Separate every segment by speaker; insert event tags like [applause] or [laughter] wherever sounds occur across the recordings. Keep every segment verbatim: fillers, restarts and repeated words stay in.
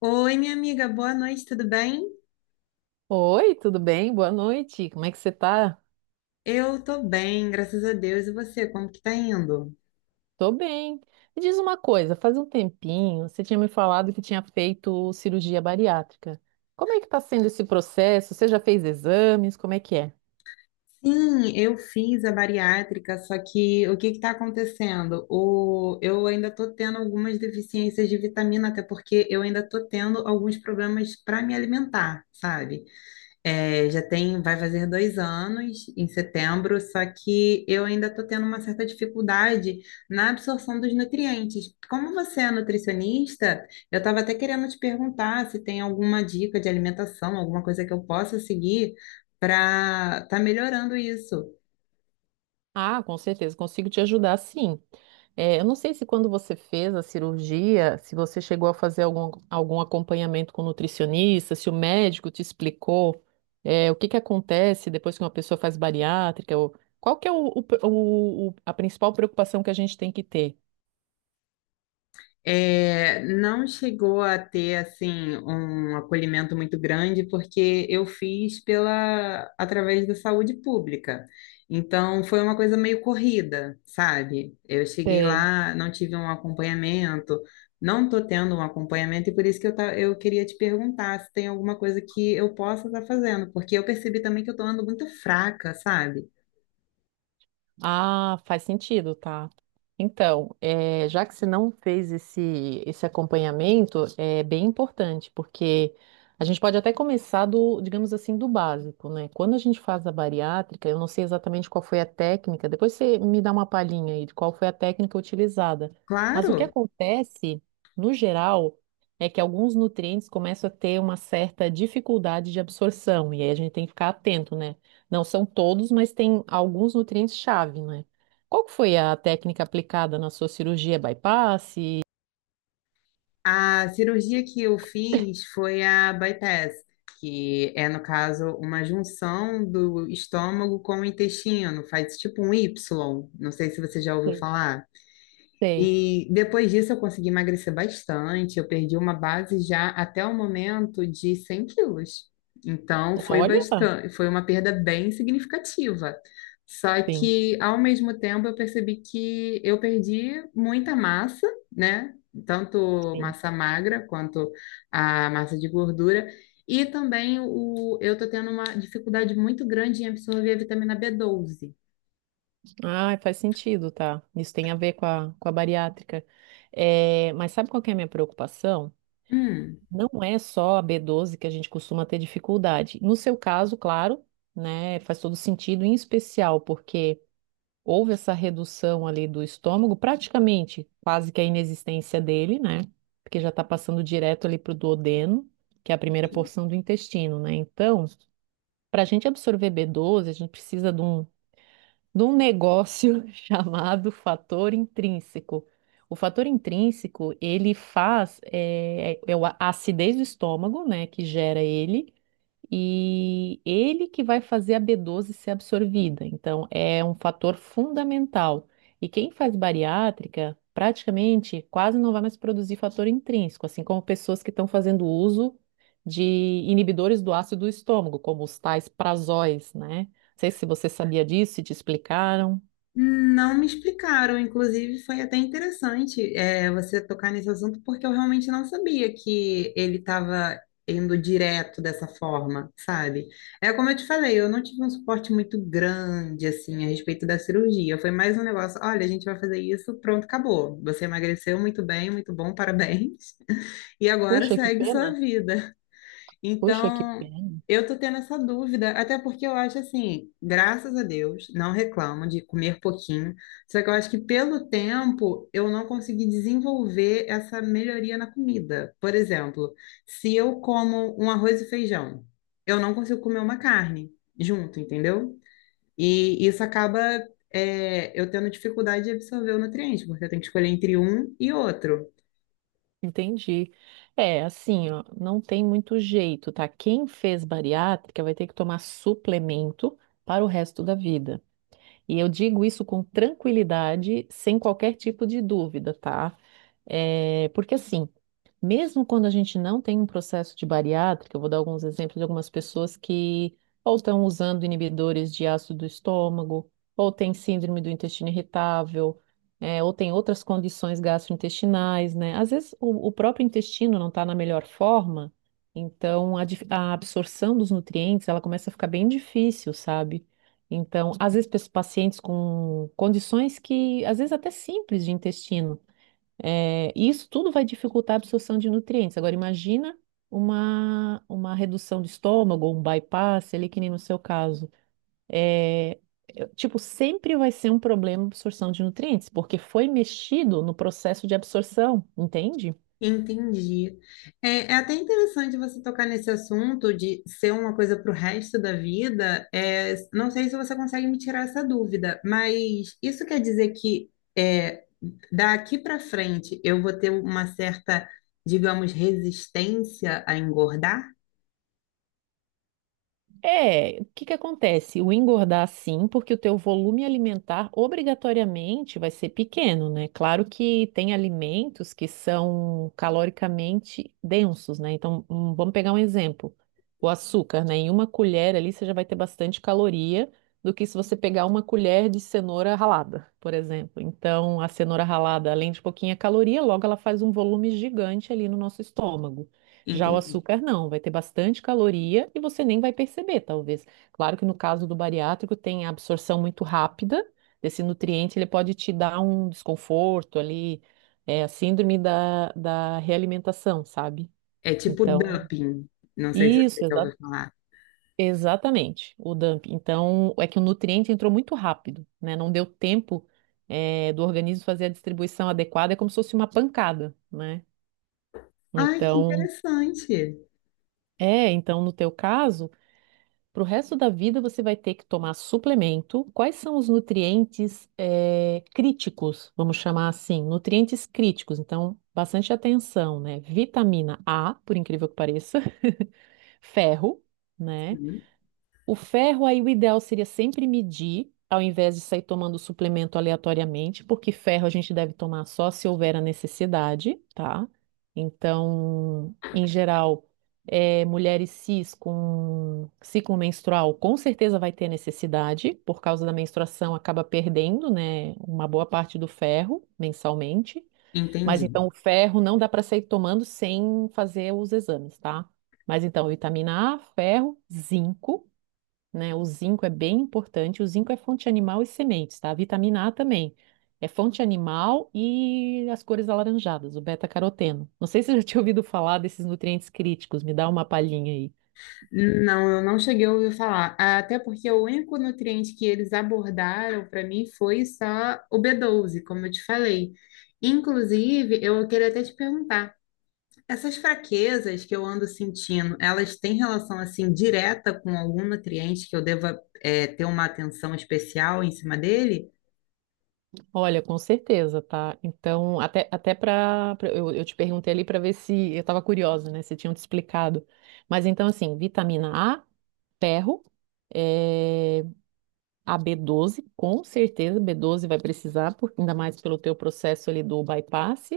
Speaker 1: Oi, minha amiga, boa noite, tudo bem?
Speaker 2: Oi, tudo bem? Boa noite. Como é que você tá?
Speaker 1: Eu tô bem, graças a Deus. E você, como que tá indo?
Speaker 2: Tô bem. Me diz uma coisa, faz um tempinho você tinha me falado que tinha feito cirurgia bariátrica. Como é que tá sendo esse processo? Você já fez exames? Como é que é?
Speaker 1: Sim, eu fiz a bariátrica, só que o que que tá acontecendo? O, eu ainda tô tendo algumas deficiências de vitamina, até porque eu ainda tô tendo alguns problemas para me alimentar, sabe? É, já tem, vai fazer dois anos em setembro, só que eu ainda estou tendo uma certa dificuldade na absorção dos nutrientes. Como você é nutricionista, eu estava até querendo te perguntar se tem alguma dica de alimentação, alguma coisa que eu possa seguir para estar melhorando isso.
Speaker 2: Ah, com certeza, consigo te ajudar, sim. É, eu não sei se quando você fez a cirurgia, se você chegou a fazer algum, algum acompanhamento com nutricionista, se o médico te explicou, é, o que que acontece depois que uma pessoa faz bariátrica, ou, qual que é o, o- o- o- a principal preocupação que a gente tem que ter?
Speaker 1: É, não chegou a ter assim um acolhimento muito grande porque eu fiz pela através da saúde pública. Então foi uma coisa meio corrida, sabe? Eu cheguei lá, não tive um acompanhamento, não tô tendo um acompanhamento e por isso que eu, ta- eu queria te perguntar se tem alguma coisa que eu possa estar fazendo, porque eu percebi também que eu tô andando muito fraca, sabe?
Speaker 2: Ah, faz sentido, tá? Então, eh, já que você não fez esse, esse acompanhamento, é bem importante, porque a gente pode até começar do, digamos assim, do básico, né? Quando a gente faz a bariátrica, eu não sei exatamente qual foi a técnica, depois você me dá uma palhinha aí de qual foi a técnica utilizada. Mas o que
Speaker 1: Claro.
Speaker 2: acontece, no geral, é que alguns nutrientes começam a ter uma certa dificuldade de absorção, e aí a gente tem que ficar atento, né? Não são todos, mas tem alguns nutrientes-chave, né? Qual que foi a técnica aplicada na sua cirurgia bypass? Sei.
Speaker 1: A cirurgia que eu fiz foi a bypass, que é, no caso, uma junção do estômago com o intestino, faz tipo um Y, não sei se você já ouviu falar.
Speaker 2: Sei.
Speaker 1: E depois disso eu consegui emagrecer bastante, eu perdi uma base já até o momento de cem quilos. Então foi
Speaker 2: Olha,
Speaker 1: bastante, foi uma perda bem significativa. Só
Speaker 2: sim,
Speaker 1: que ao mesmo tempo eu percebi que eu perdi muita massa, né? Tanto
Speaker 2: sim.
Speaker 1: massa magra quanto a massa de gordura. E também o, eu tô tendo uma dificuldade muito grande em absorver a vitamina B doze.
Speaker 2: Ah, faz sentido, tá? Isso tem a ver com a, com a bariátrica. É, mas sabe qual que é a minha preocupação?
Speaker 1: Hum.
Speaker 2: Não é só a b doze que a gente costuma ter dificuldade. No seu caso, claro, né? Faz todo sentido, em especial porque houve essa redução ali do estômago, praticamente quase que a inexistência dele, né? Porque já está passando direto ali para o duodeno, que é a primeira porção do intestino, né? Então, para a gente absorver B doze, a gente precisa de um, de um negócio [laughs] chamado fator intrínseco. O fator intrínseco, ele faz, é, é a acidez do estômago, né, que gera ele, e ele que vai fazer a B doze ser absorvida. Então, é um fator fundamental. E quem faz bariátrica, praticamente quase não vai mais produzir fator intrínseco, assim como pessoas que estão fazendo uso de inibidores do ácido do estômago, como os tais prazóis, né? Não sei se você sabia disso, se te explicaram.
Speaker 1: Não me explicaram, inclusive foi até interessante é, você tocar nesse assunto, porque eu realmente não sabia que ele estava indo direto dessa forma, sabe? É como eu te falei, eu não tive um suporte muito grande, assim, a respeito da cirurgia. Foi mais um negócio, olha, a gente vai fazer isso, pronto, acabou. Você emagreceu muito bem, muito bom, parabéns. [laughs] E agora
Speaker 2: Puxa, que
Speaker 1: segue
Speaker 2: pena.
Speaker 1: sua vida.
Speaker 2: Puxa, que
Speaker 1: Então,
Speaker 2: pena.
Speaker 1: eu tô tendo essa dúvida, até porque eu acho assim, graças a Deus, não reclamo de comer pouquinho, só que eu acho que pelo tempo eu não consegui desenvolver essa melhoria na comida. Por exemplo, se eu como um arroz e feijão, eu não consigo comer uma carne junto, entendeu? E isso acaba, é, eu tendo dificuldade de absorver o nutriente, porque eu tenho que escolher entre um e outro.
Speaker 2: Entendi. É, assim, ó, não tem muito jeito, tá? Quem fez bariátrica vai ter que tomar suplemento para o resto da vida. E eu digo isso com tranquilidade, sem qualquer tipo de dúvida, tá? É, porque assim, mesmo quando a gente não tem um processo de bariátrica, eu vou dar alguns exemplos de algumas pessoas que ou estão usando inibidores de ácido do estômago, ou tem síndrome do intestino irritável, é, ou tem outras condições gastrointestinais, né? Às vezes o, o próprio intestino não está na melhor forma, então a, dif- a absorção dos nutrientes ela começa a ficar bem difícil, sabe? Então, às vezes, pe- pacientes com condições que, às vezes, até simples de intestino. É, e isso tudo vai dificultar a absorção de nutrientes. Agora, imagina uma, uma redução de estômago, ou um bypass, ali que nem no seu caso. É, é, tipo, sempre vai ser um problema a absorção de nutrientes, porque foi mexido no processo de absorção, entende?
Speaker 1: Entendi. É, é até interessante você tocar nesse assunto de ser uma coisa para o resto da vida. É, não sei se você consegue me tirar essa dúvida, mas isso quer dizer que é, daqui para frente eu vou ter uma certa, digamos, resistência a engordar?
Speaker 2: É, o que que acontece? O engordar sim, porque o teu volume alimentar obrigatoriamente vai ser pequeno, né? Claro que tem alimentos que são caloricamente densos, né? Então, hum, vamos pegar um exemplo. O açúcar, né? Em uma colher ali você já vai ter bastante caloria do que se você pegar uma colher de cenoura ralada, por exemplo. Então, a cenoura ralada, além de pouquinha caloria, logo ela faz um volume gigante ali no nosso estômago. Já o
Speaker 1: Entendi.
Speaker 2: açúcar não, vai ter bastante caloria e você nem vai perceber, talvez. Claro que no caso do bariátrico tem a absorção muito rápida desse nutriente, ele pode te dar um desconforto ali, é a síndrome da, da realimentação, sabe?
Speaker 1: É tipo
Speaker 2: Então,
Speaker 1: dumping. Não sei se você
Speaker 2: isso,
Speaker 1: já
Speaker 2: exa-
Speaker 1: ouviu falar.
Speaker 2: exatamente, o dump. Então, é que o nutriente entrou muito rápido, né? Não deu tempo, é, do organismo fazer a distribuição adequada, é como se fosse uma pancada, né?
Speaker 1: Ai, que
Speaker 2: Então,
Speaker 1: interessante.
Speaker 2: é, então no teu caso. Para o resto da vida, você vai ter que tomar suplemento. Quais são os nutrientes eh, críticos, vamos chamar assim, nutrientes críticos? Então, bastante atenção, né? Vitamina A, por incrível que pareça, [laughs] ferro, né?
Speaker 1: Sim,
Speaker 2: O ferro aí, o ideal seria sempre medir, ao invés de sair tomando suplemento aleatoriamente, porque ferro a gente deve tomar só se houver a necessidade, tá? Então, em geral, eh, mulheres cis com ciclo menstrual com certeza vai ter necessidade, por causa da menstruação acaba perdendo, né, uma boa parte do ferro mensalmente. Mas
Speaker 1: entendi.
Speaker 2: então o ferro não dá para sair tomando sem fazer os exames, tá? Mas então, vitamina A, ferro, zinco, né? O zinco é bem importante. O zinco é fonte animal e sementes, tá? A vitamina A também. É fonte animal e as cores alaranjadas, o beta-caroteno. Não sei se você já tinha ouvido falar desses nutrientes críticos, me dá uma palhinha aí.
Speaker 1: Não, eu não cheguei a ouvir falar. Até porque o único nutriente que eles abordaram para mim foi só o B doze, como eu te falei. Inclusive, eu queria até te perguntar. Essas fraquezas que eu ando sentindo, elas têm relação assim direta com algum nutriente que eu deva é, ter uma atenção especial em cima dele?
Speaker 2: Olha, com certeza, tá? Então, até, até para. Eu, eu te perguntei ali para ver se. Eu estava curiosa, né? Se tinham te explicado. Mas então, assim, vitamina A, ferro. É, a B doze, com certeza, B doze vai precisar, por- ainda mais pelo teu processo ali do bypass.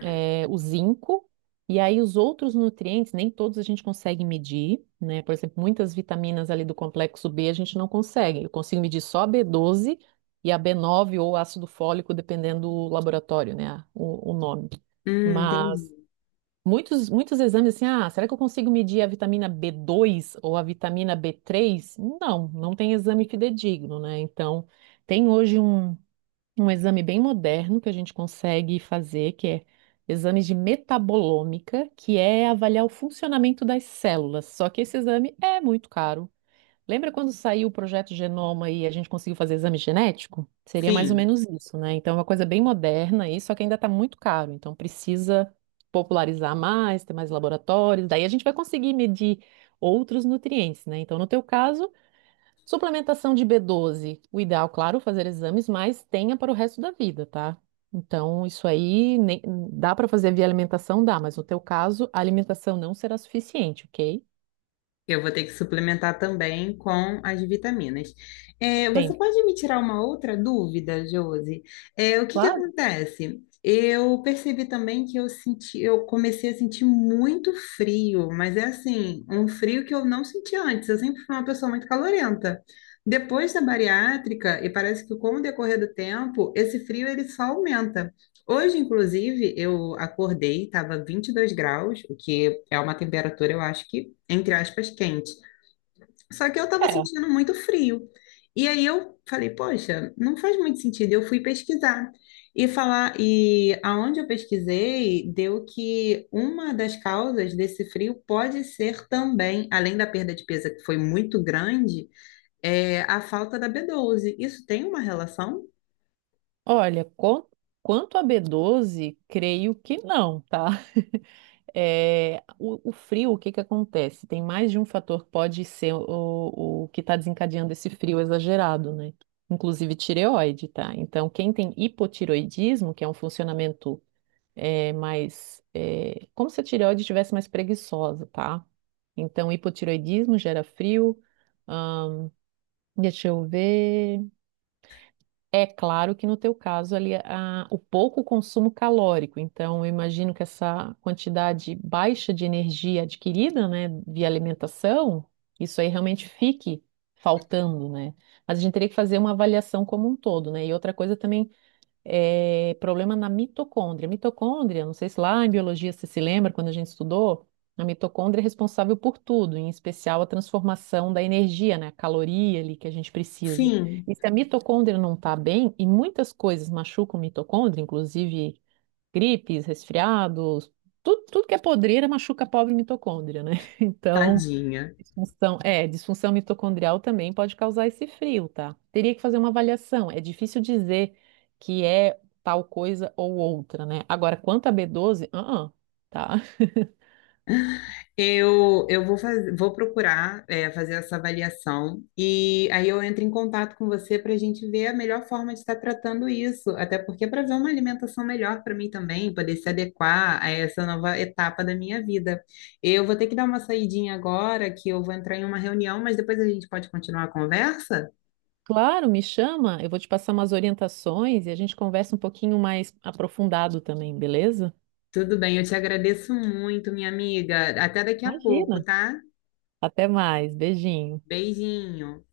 Speaker 2: é, o zinco, e aí os outros nutrientes, nem todos a gente consegue medir, né? Por exemplo, muitas vitaminas ali do complexo B a gente não consegue. Eu consigo medir só a b doze e a b nove ou ácido fólico, dependendo do laboratório, né? a- O, o nome.
Speaker 1: Hum,
Speaker 2: Mas
Speaker 1: entendi.
Speaker 2: muitos, muitos exames assim, ah, será que eu consigo medir a vitamina b dois ou a vitamina b três. Não, não tem exame fidedigno, né? Então, tem hoje um um exame bem moderno que a gente consegue fazer, que é exames de metabolômica, que é avaliar o funcionamento das células. Só que esse exame é muito caro. Lembra quando saiu o projeto Genoma e a gente conseguiu fazer exame genético? Seria mais ou
Speaker 1: Sim.
Speaker 2: menos isso, né? Então é uma coisa bem moderna aí, só que ainda está muito caro. Então precisa popularizar mais, ter mais laboratórios. Daí a gente vai conseguir medir outros nutrientes, né? Então, no teu caso, suplementação de B doze. O ideal, claro, fazer exames, mas tenha para o resto da vida, tá? Então, isso aí nem- dá para fazer via alimentação, dá, mas no teu caso, a alimentação não será suficiente, ok?
Speaker 1: Eu vou ter que suplementar também com as vitaminas. É,
Speaker 2: Tem.
Speaker 1: você pode me tirar uma outra dúvida, Josi? É, o que que
Speaker 2: Claro.
Speaker 1: acontece? Eu percebi também que eu senti, eu comecei a sentir muito frio, mas é assim, um frio que eu não senti antes. Eu sempre fui uma pessoa muito calorenta. Depois da bariátrica, e parece que com o decorrer do tempo, esse frio ele só aumenta. Hoje, inclusive, eu acordei, estava vinte e dois graus, o que é uma temperatura, eu acho que entre aspas, quente. Só que eu estava
Speaker 2: É.
Speaker 1: sentindo muito frio. E aí eu falei, poxa, não faz muito sentido. Eu fui pesquisar e falar, e aonde eu pesquisei, deu que uma das causas desse frio pode ser também, além da perda de peso que foi muito grande, é a falta da b doze. Isso tem uma relação?
Speaker 2: Olha, com- quanto a B doze, creio que não, tá? É, o, o frio, o que que acontece? Tem mais de um fator que pode ser o, o que está desencadeando esse frio exagerado, né? Inclusive tireoide, tá? Então, quem tem hipotireoidismo, que é um funcionamento é, mais. é, como se a tireoide estivesse mais preguiçosa, tá? Então, hipotireoidismo gera frio. ahn, deixa eu ver. É claro que no teu caso ali a- o pouco consumo calórico, então eu imagino que essa quantidade baixa de energia adquirida, né, via alimentação, isso aí realmente fique faltando, né? Mas a gente teria que fazer uma avaliação como um todo, né? E outra coisa também é, problema na mitocôndria. Mitocôndria, não sei se lá em biologia você se lembra, quando a gente estudou, a mitocôndria é responsável por tudo, em especial a transformação da energia, né, a caloria ali que a gente precisa.
Speaker 1: Sim,
Speaker 2: E se a mitocôndria não está bem, e muitas coisas machucam a mitocôndria, inclusive gripes, resfriados, tudo, tudo que é podreira machuca a pobre mitocôndria, né? [laughs] Então,
Speaker 1: tadinha.
Speaker 2: Disfunção, é, disfunção mitocondrial também pode causar esse frio, tá? Teria que fazer uma avaliação. É difícil dizer que é tal coisa ou outra, né? Agora, quanto a B doze, ah, ah, tá.
Speaker 1: Eu, eu vou, faz- vou procurar, é, fazer essa avaliação e aí eu entro em contato com você para a gente ver a melhor forma de estar tratando isso, até porque para ver uma alimentação melhor para mim também, poder se adequar a essa nova etapa da minha vida. Eu vou ter que dar uma saidinha agora, que eu vou entrar em uma reunião, mas depois a gente pode continuar a conversa?
Speaker 2: Claro, me chama, eu vou te passar umas orientações e a gente conversa um pouquinho mais aprofundado também, beleza?
Speaker 1: Tudo bem, eu te agradeço muito, minha amiga. Até daqui a pouco,
Speaker 2: Imagina.
Speaker 1: tá?
Speaker 2: Até mais, beijinho.
Speaker 1: Beijinho.